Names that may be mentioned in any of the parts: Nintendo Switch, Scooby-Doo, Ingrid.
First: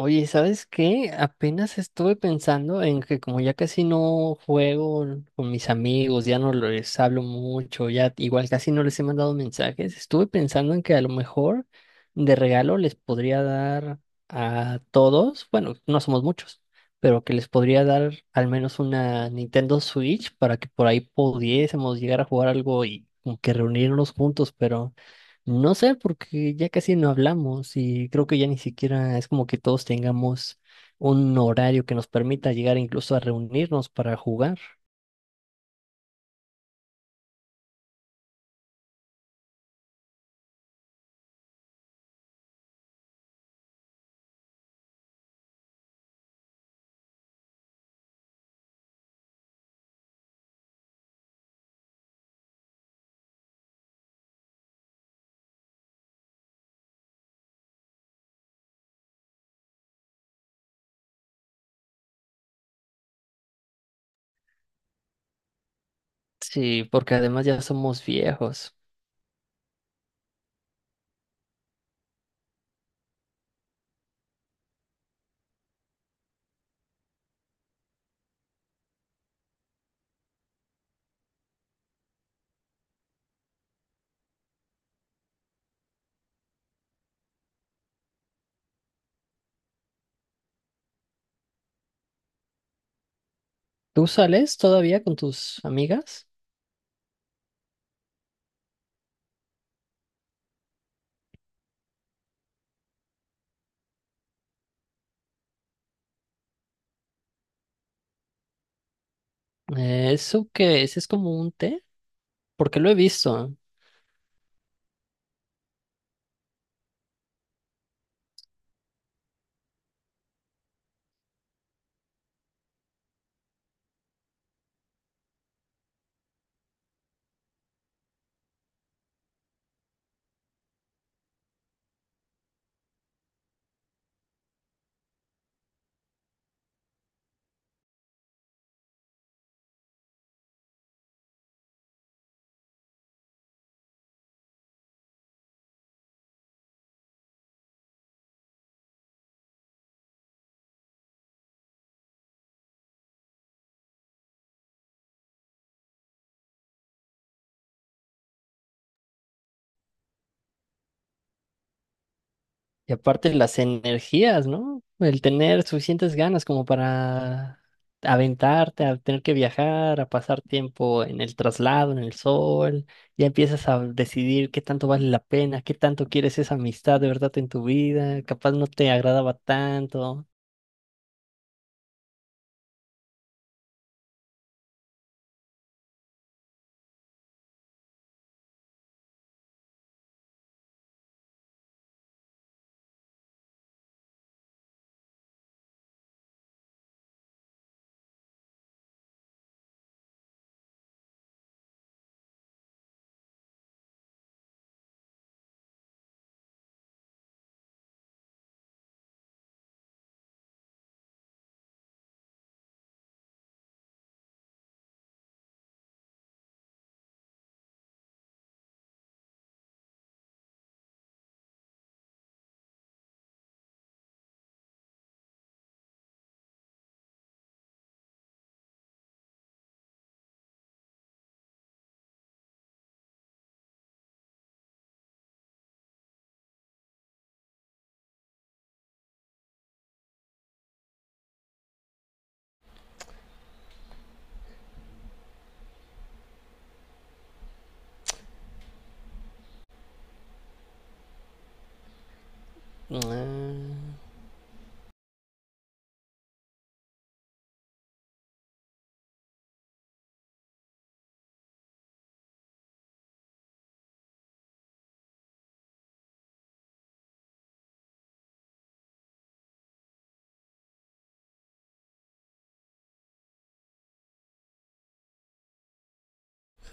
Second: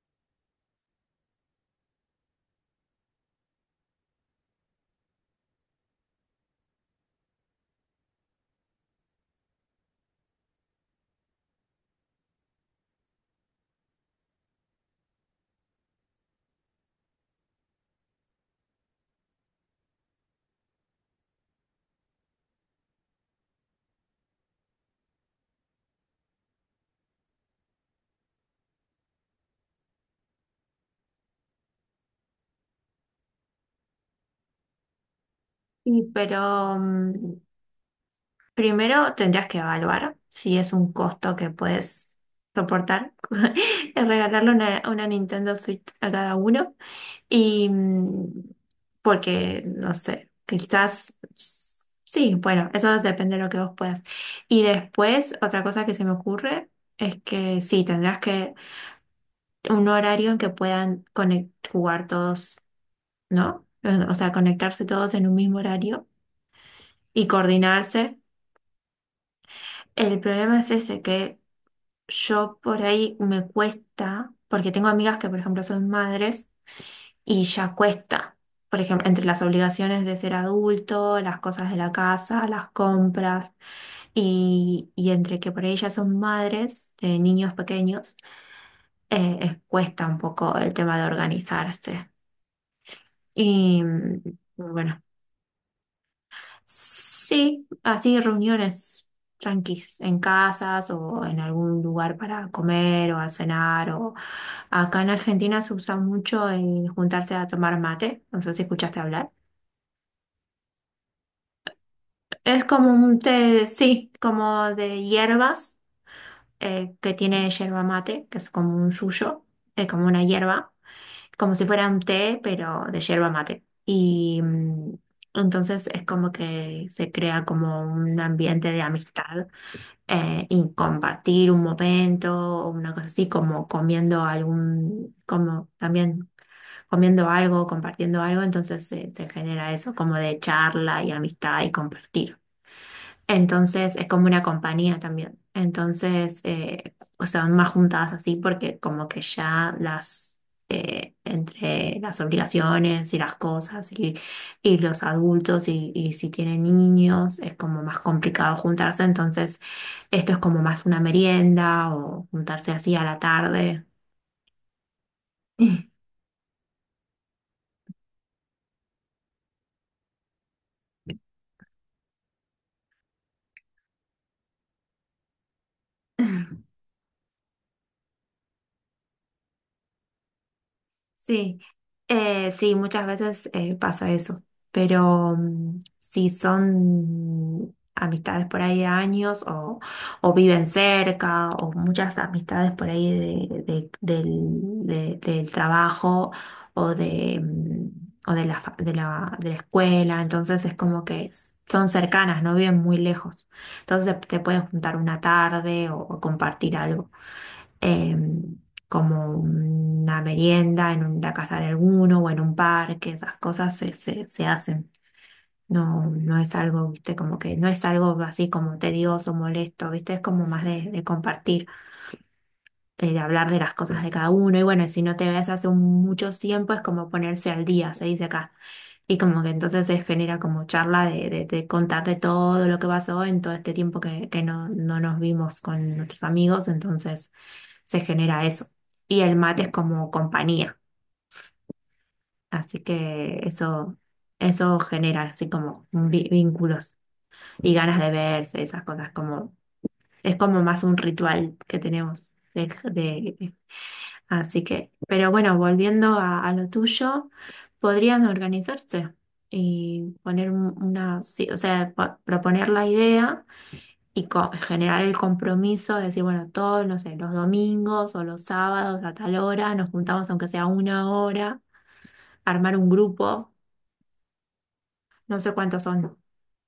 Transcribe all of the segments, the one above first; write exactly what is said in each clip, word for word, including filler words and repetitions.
Oye, ¿sabes qué? Apenas estuve pensando en que como ya casi no juego con mis amigos, ya no les hablo mucho, ya igual casi no les he mandado mensajes, estuve pensando en que a lo mejor de regalo les podría dar a todos, bueno, no somos muchos, pero que les podría dar al menos una Nintendo Switch para que por ahí pudiésemos llegar a jugar algo y como que reunirnos juntos, pero... No sé, porque ya casi no hablamos y creo que ya ni siquiera es como que todos tengamos un horario que nos permita llegar incluso a reunirnos para jugar. Sí, pero mm, primero tendrías que evaluar si es un costo que puedes soportar, el regalarle una, una Nintendo Switch a cada uno. Y mm, porque, no sé, quizás s- sí, bueno, eso depende de lo que vos puedas. Y después, otra cosa que se me ocurre es que sí, tendrás que un horario en que puedan conec- jugar todos, ¿no? O sea, conectarse todos en un mismo horario Sí, porque y además ya somos coordinarse. viejos. El problema es ese, que yo por ahí me cuesta, porque tengo amigas que, por ejemplo, son madres y ya cuesta. Por ejemplo, entre las obligaciones de ser adulto, las cosas de la casa, las compras, y, y entre que por ahí ya son madres de niños pequeños, eh, es- cuesta un poco el tema de organizarse. Y ¿Tú mm, sales bueno, todavía con tus amigas? sí, así reuniones tranquis, en casas o en algún lugar para comer o a cenar. O... Acá en Argentina se usa mucho el juntarse a tomar mate, no sé si escuchaste hablar. Eh, ¿Eso qué es? ¿Es como un té? Es Porque como lo he un visto. té, sí, como de hierbas, eh, que tiene yerba mate, que es como un suyo, eh, como una hierba, como si fuera un té, pero de yerba mate. Y mm, entonces es como que se crea como un ambiente de amistad, eh, y compartir un momento o una cosa así, como comiendo algún, como también comiendo algo, compartiendo algo, entonces se se genera eso como de charla y amistad y compartir. Entonces es como una compañía también. Entonces, eh, o sea, van más juntadas así porque como que ya las, eh, entre las obligaciones y las cosas y, y los adultos y, y si tienen niños es como más complicado juntarse. Entonces, esto es como más una merienda o juntarse Y así a la aparte las tarde. energías, ¿no? El tener suficientes ganas como para aventarte, a tener que viajar, a pasar tiempo en el traslado, en el sol, ya empiezas a decidir qué tanto vale la pena, qué tanto quieres esa amistad de verdad en tu vida, capaz no te agradaba tanto. Sí, eh, sí, muchas veces eh, pasa eso, pero mm, si son amistades por ahí de años o, o viven cerca o muchas amistades por ahí de, de- del, de- del trabajo o de, mm, o de la, fa- de la, de la escuela, entonces es como que son cercanas, no viven muy lejos, entonces te pueden juntar una tarde o o compartir algo, em, como una merienda en un- la casa de alguno o en un parque, esas cosas se, se, se hacen. No, no es algo, viste, como que no es algo así como tedioso, molesto, viste, es como más de, de compartir, eh, de hablar de las cosas de cada uno. Y bueno, si no te ves hace un- mucho tiempo, es como ponerse al día, se dice acá. Y como que entonces se genera como charla de, de, de contar de todo lo que pasó en todo este tiempo que, que no, no nos vimos con nuestros amigos. Entonces se genera eso. Y el mate es como compañía, así que eso, eso genera así como vi- vínculos y ganas de verse, esas cosas, como, es como más un ritual que tenemos. de- de- Ah. Así que, pero bueno, volviendo a, a lo tuyo, podrían organizarse y poner un- una, sí, o sea, po- proponer la idea y co- generar el compromiso de decir, bueno, todos, no sé, los domingos o los sábados a tal hora, nos juntamos aunque sea una hora, armar un grupo, no sé cuántos son.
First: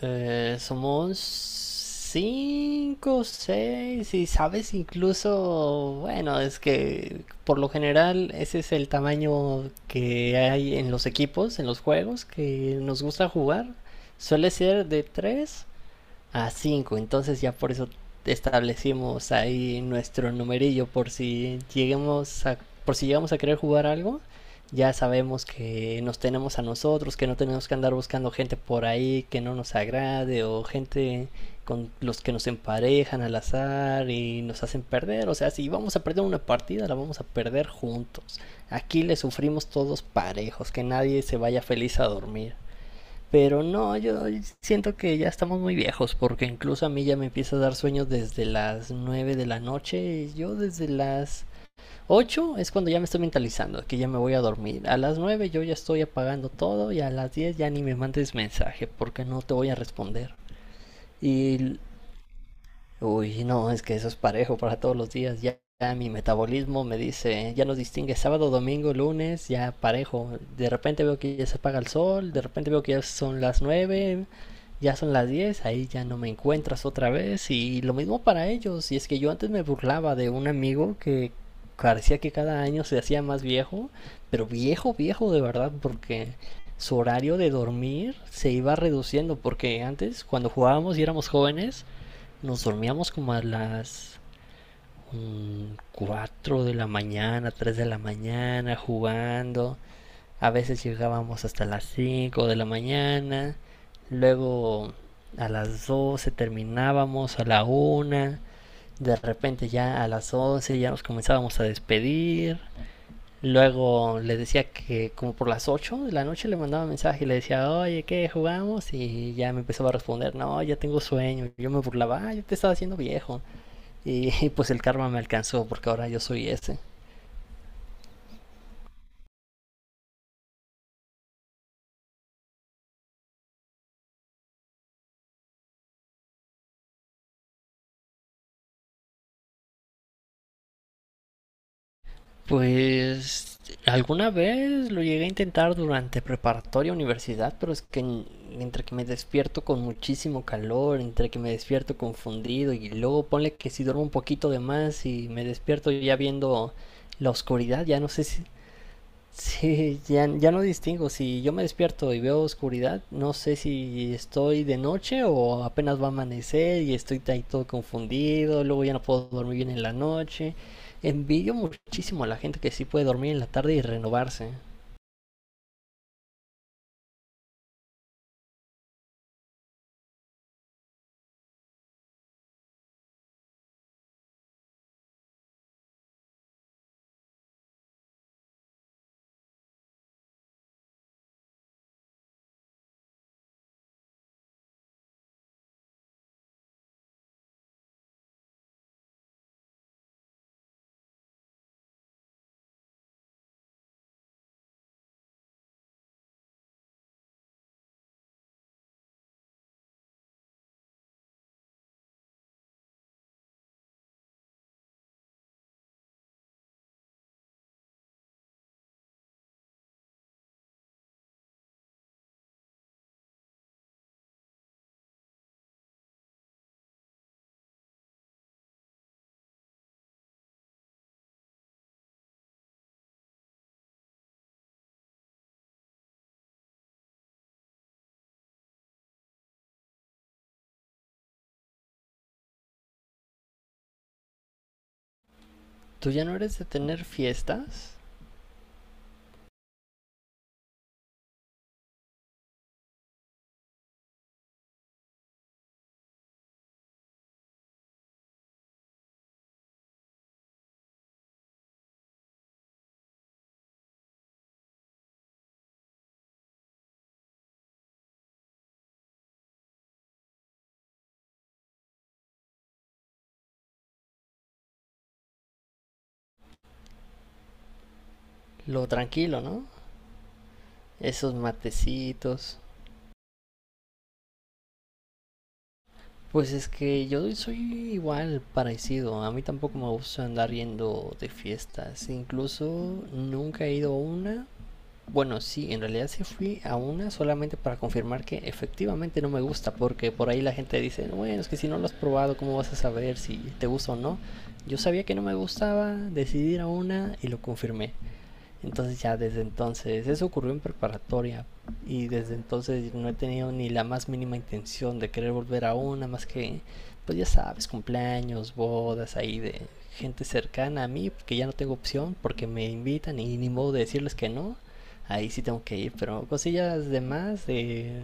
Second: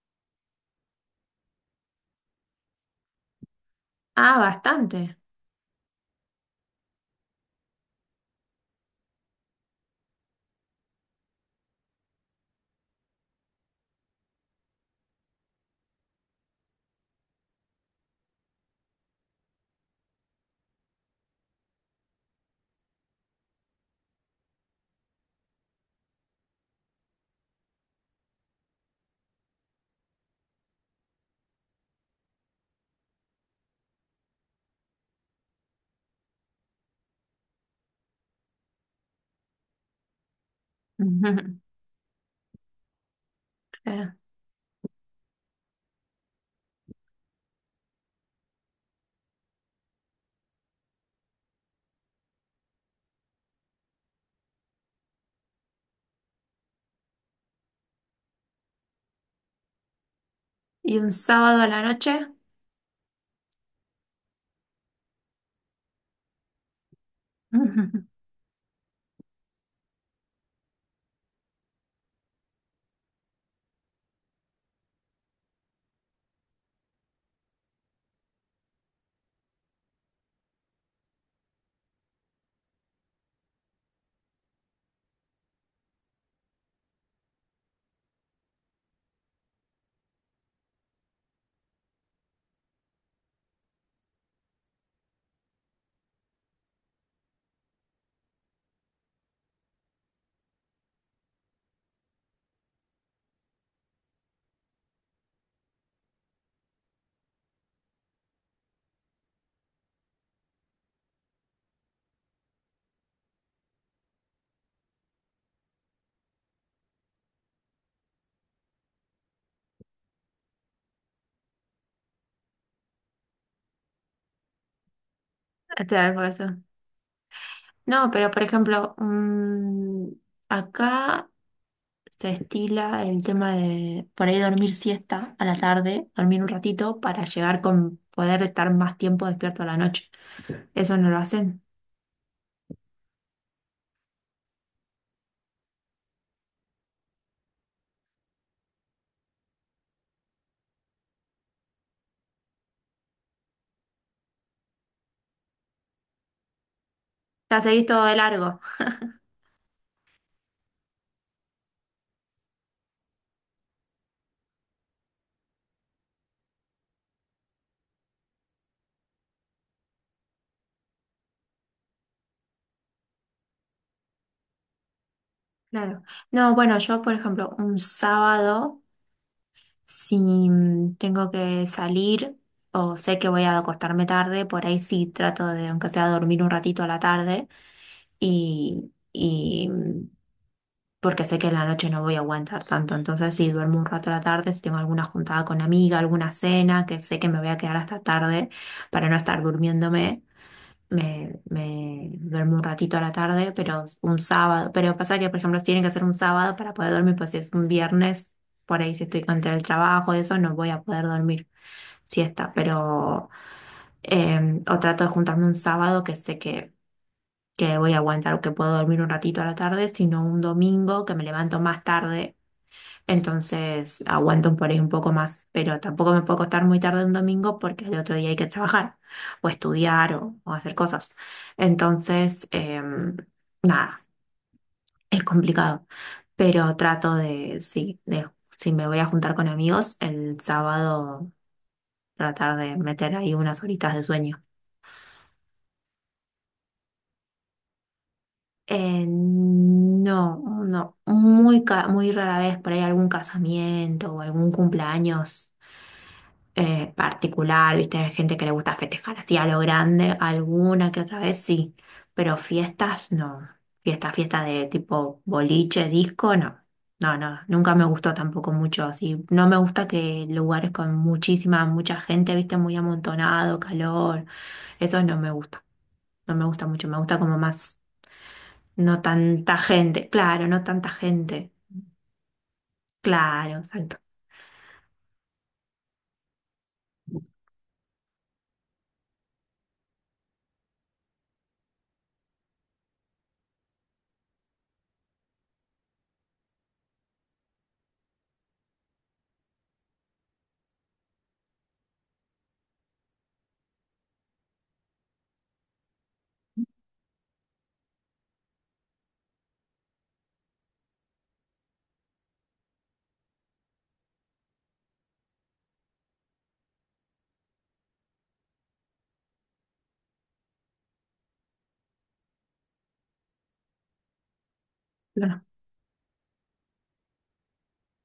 Eh, somos cinco, seis, y Ah, sabes bastante. incluso, bueno, es que por lo general ese es el tamaño que hay en los equipos, en los juegos que nos gusta jugar. Suele ser de tres a cinco. Entonces ya por eso establecimos ahí nuestro numerillo por si lleguemos a, por si llegamos a querer jugar algo. Ya sabemos que nos tenemos a nosotros, que no tenemos que andar buscando gente por ahí que no nos agrade o gente con los que nos emparejan al azar y nos hacen perder. O sea, si vamos a perder una partida, la vamos a perder juntos. Aquí le sufrimos todos parejos, que nadie se vaya feliz a dormir. Pero no, Claro. yo siento que ya estamos muy viejos, porque incluso a mí ya me empieza a dar sueños desde las nueve de la noche. Yo desde las ocho es cuando ya me estoy mentalizando, que ya me voy a dormir. A las nueve yo ya estoy apagando todo y a las diez ya ni me mandes mensaje, porque no te voy a responder. ¿Y un sábado a Y la noche? Uy, sí, no, es que eso es parejo para todos los días. Ya, ya mi metabolismo me dice, ya nos Ujú. distingue sábado, domingo, lunes, ya parejo. De repente veo que ya se apaga el sol, de repente veo que ya son las nueve, ya son las diez, ahí ya no me encuentras otra vez. Y lo mismo para ellos. Y es que yo antes me burlaba de un amigo que parecía que cada año se hacía más viejo, pero viejo, viejo de verdad, porque su horario de dormir se iba reduciendo, porque antes cuando jugábamos y éramos jóvenes, nos dormíamos como a las mm, cuatro de la mañana, tres de la mañana, jugando. A veces llegábamos hasta las cinco de la mañana. Luego a las doce terminábamos, a la una. De repente ya a las once ya nos comenzábamos a despedir. Luego le decía que como por las ocho de la noche le mandaba mensaje y le decía, oye, ¿qué jugamos? Y ya me empezaba a responder, no, ya tengo sueño. Yo me burlaba, "Ah, yo te estaba haciendo viejo". Y pues el karma me alcanzó Te porque da el ahora yo almuerzo. soy ese. No, pero por ejemplo, mm, acá se estila el tema de por ahí dormir siesta a la tarde, dormir un ratito para llegar con poder estar más tiempo despierto a la noche. Eso no lo hacen. Pues alguna vez lo llegué a intentar durante preparatoria universidad, pero es que en- entre que me despierto con muchísimo calor, entre que me despierto confundido y luego ponle que si duermo un poquito de más y me despierto ya viendo la Ya oscuridad, seguís ya todo no de sé si. largo. Sí, ya, ya no distingo. Si yo me despierto y veo oscuridad, no sé si estoy de noche o apenas va a amanecer y estoy ahí todo confundido. Luego ya no puedo dormir bien en la noche. Envidio muchísimo a la gente que sí puede dormir en la tarde y renovarse. Claro. No, bueno, yo, por ejemplo, un sábado, si mm, tengo que salir o sé que voy a acostarme tarde, por ahí sí trato de, aunque sea, dormir un ratito a la tarde y, y mm, porque sé que en la noche no voy a aguantar tanto. Entonces, si duermo un rato a la tarde, si tengo alguna juntada con amiga, alguna cena, que sé que me voy a quedar hasta tarde para no estar durmiéndome. Me, me duermo un ratito a la tarde, pero un sábado. Pero pasa que, por ejemplo, tiene que ser un sábado para poder dormir, pues si es un viernes, por ahí si estoy contra el trabajo, eso, no voy a poder dormir siesta. Pero, eh, o trato de juntarme un sábado que sé que, que voy a aguantar o que puedo dormir un ratito a la tarde, sino un domingo que me levanto más tarde entonces aguanto por ahí un poco más, pero tampoco me puedo acostar muy tarde un domingo porque el otro día hay que trabajar o estudiar o, o hacer cosas. Entonces, em, nada, es complicado, pero trato de, sí, de, si me voy a juntar con amigos, el sábado tratar de meter ahí unas horitas de sueño. ¿Tú ya no eres de tener fiestas? Eh, no, no, muy, ca- muy rara vez por ahí algún casamiento o algún cumpleaños eh, particular, viste, hay gente que le gusta festejar así a lo grande, alguna que otra vez sí, pero fiestas no, fiesta, fiesta de tipo boliche, disco, no, no, no, nunca me gustó tampoco mucho así, no me gusta que lugares con muchísima, mucha gente, viste, muy amontonado, calor, eso no me gusta, no me gusta mucho, me gusta como más, Lo no tranquilo, tanta ¿no? gente, claro, no tanta Esos gente, matecitos. claro, exacto, Pues es que yo soy igual parecido. A mí tampoco me gusta andar yendo de fiestas. Incluso nunca he ido a una. Bueno, sí, en realidad sí fui a una solamente para confirmar que efectivamente no me gusta, porque por ahí la gente dice, "No, bueno, es que si no lo has probado, ¿cómo vas a saber si te gusta o no?". Yo sabía que no me gustaba, decidí ir a una y lo confirmé. Entonces ya desde entonces, eso ocurrió en preparatoria y desde entonces no he tenido ni la más mínima intención de querer volver a una más que, pues ya sabes, cumpleaños, bodas ahí de gente cercana a mí, que ya no tengo opción porque me invitan y ni modo de decirles que no, no, ahí sí no. tengo que ir, pero cosillas de más, de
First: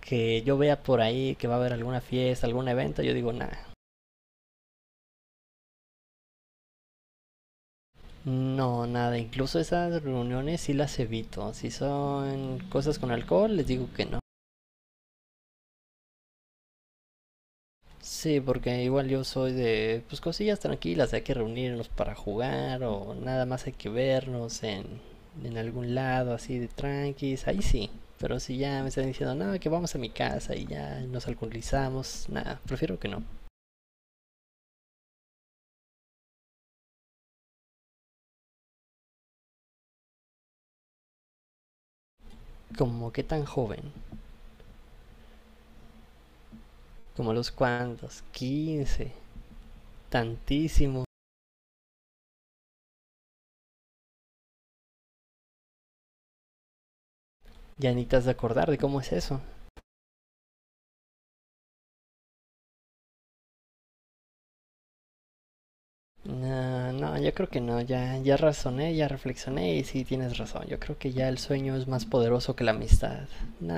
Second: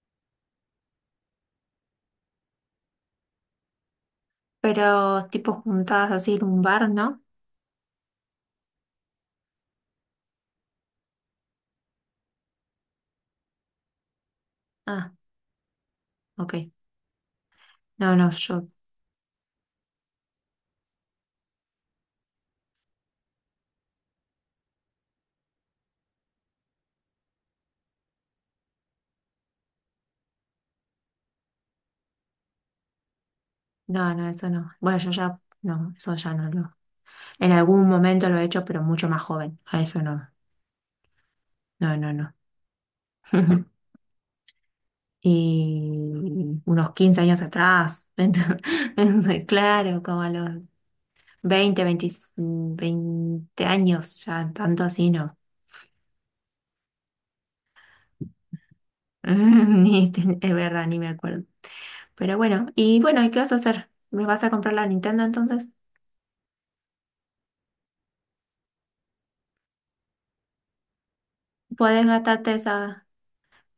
que yo vea por ahí que va a haber alguna fiesta, algún evento, yo digo nada. Pero tipo juntadas así en un bar, ¿no? No, nada, incluso esas reuniones sí las evito. Si son cosas con alcohol, les digo que no. Ah, ok. No, no, Sí, yo, porque igual yo soy de, pues cosillas tranquilas, hay que reunirnos para jugar o nada más hay que vernos en, en algún lado así de tranquis, ahí sí. Pero si ya me están diciendo, no, que vamos a mi casa y ya nos alcoholizamos, nada, prefiero que no. no, no, eso no. Bueno, yo ya, no, eso ya no lo. En algún momento lo he hecho, pero mucho más joven. A eso no, no, no, no. ¿Como que tan joven, Y unos quince como años los atrás, cuantos, quince, entonces, claro, como a los tantísimo, veinte, veinte, veinte años, ya tanto así no. ya ni te has de acordar de cómo es eso? Ni, te- es verdad, ni me acuerdo. Pero bueno, y bueno, ¿y qué vas a hacer? ¿Me vas a comprar la Nintendo entonces? No, no, yo creo que no, ya, ya razoné, ya reflexioné y sí tienes razón. Yo creo que ya el sueño es más Podés gastarte poderoso que la esa amistad.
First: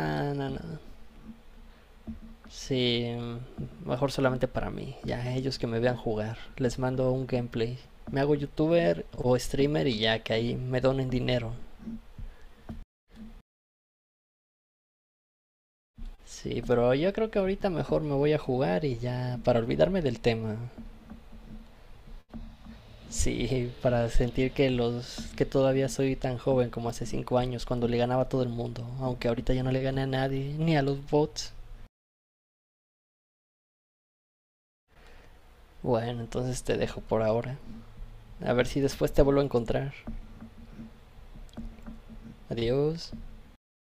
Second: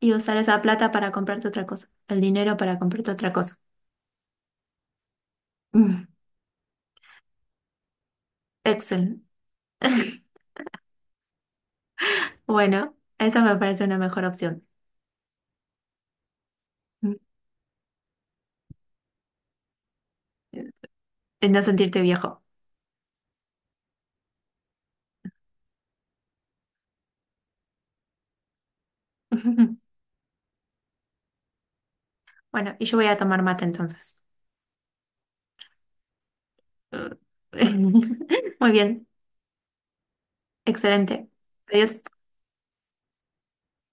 y usar no, no. esa plata para comprarte otra cosa, el dinero para Sí, comprarte otra cosa. mm, mejor solamente para mí. Ya ellos que me vean Mm, jugar. Les mando un gameplay. Me hago youtuber Excel. o streamer y ya que ahí me donen dinero. Bueno, esa me parece una mejor opción. Sí, pero yo Mm, creo que ahorita mejor me voy a jugar y ya para olvidarme del tema. En no sentirte viejo. Sí, para sentir que los que todavía soy tan joven como hace cinco años cuando le ganaba a todo el mundo, aunque ahorita ya no le gane a nadie, ni a los bots. Bueno, y yo voy a tomar mate entonces. Bueno, entonces te dejo por ahora. A ver Muy si bien, después te vuelvo a encontrar. excelente. Adiós. Adiós.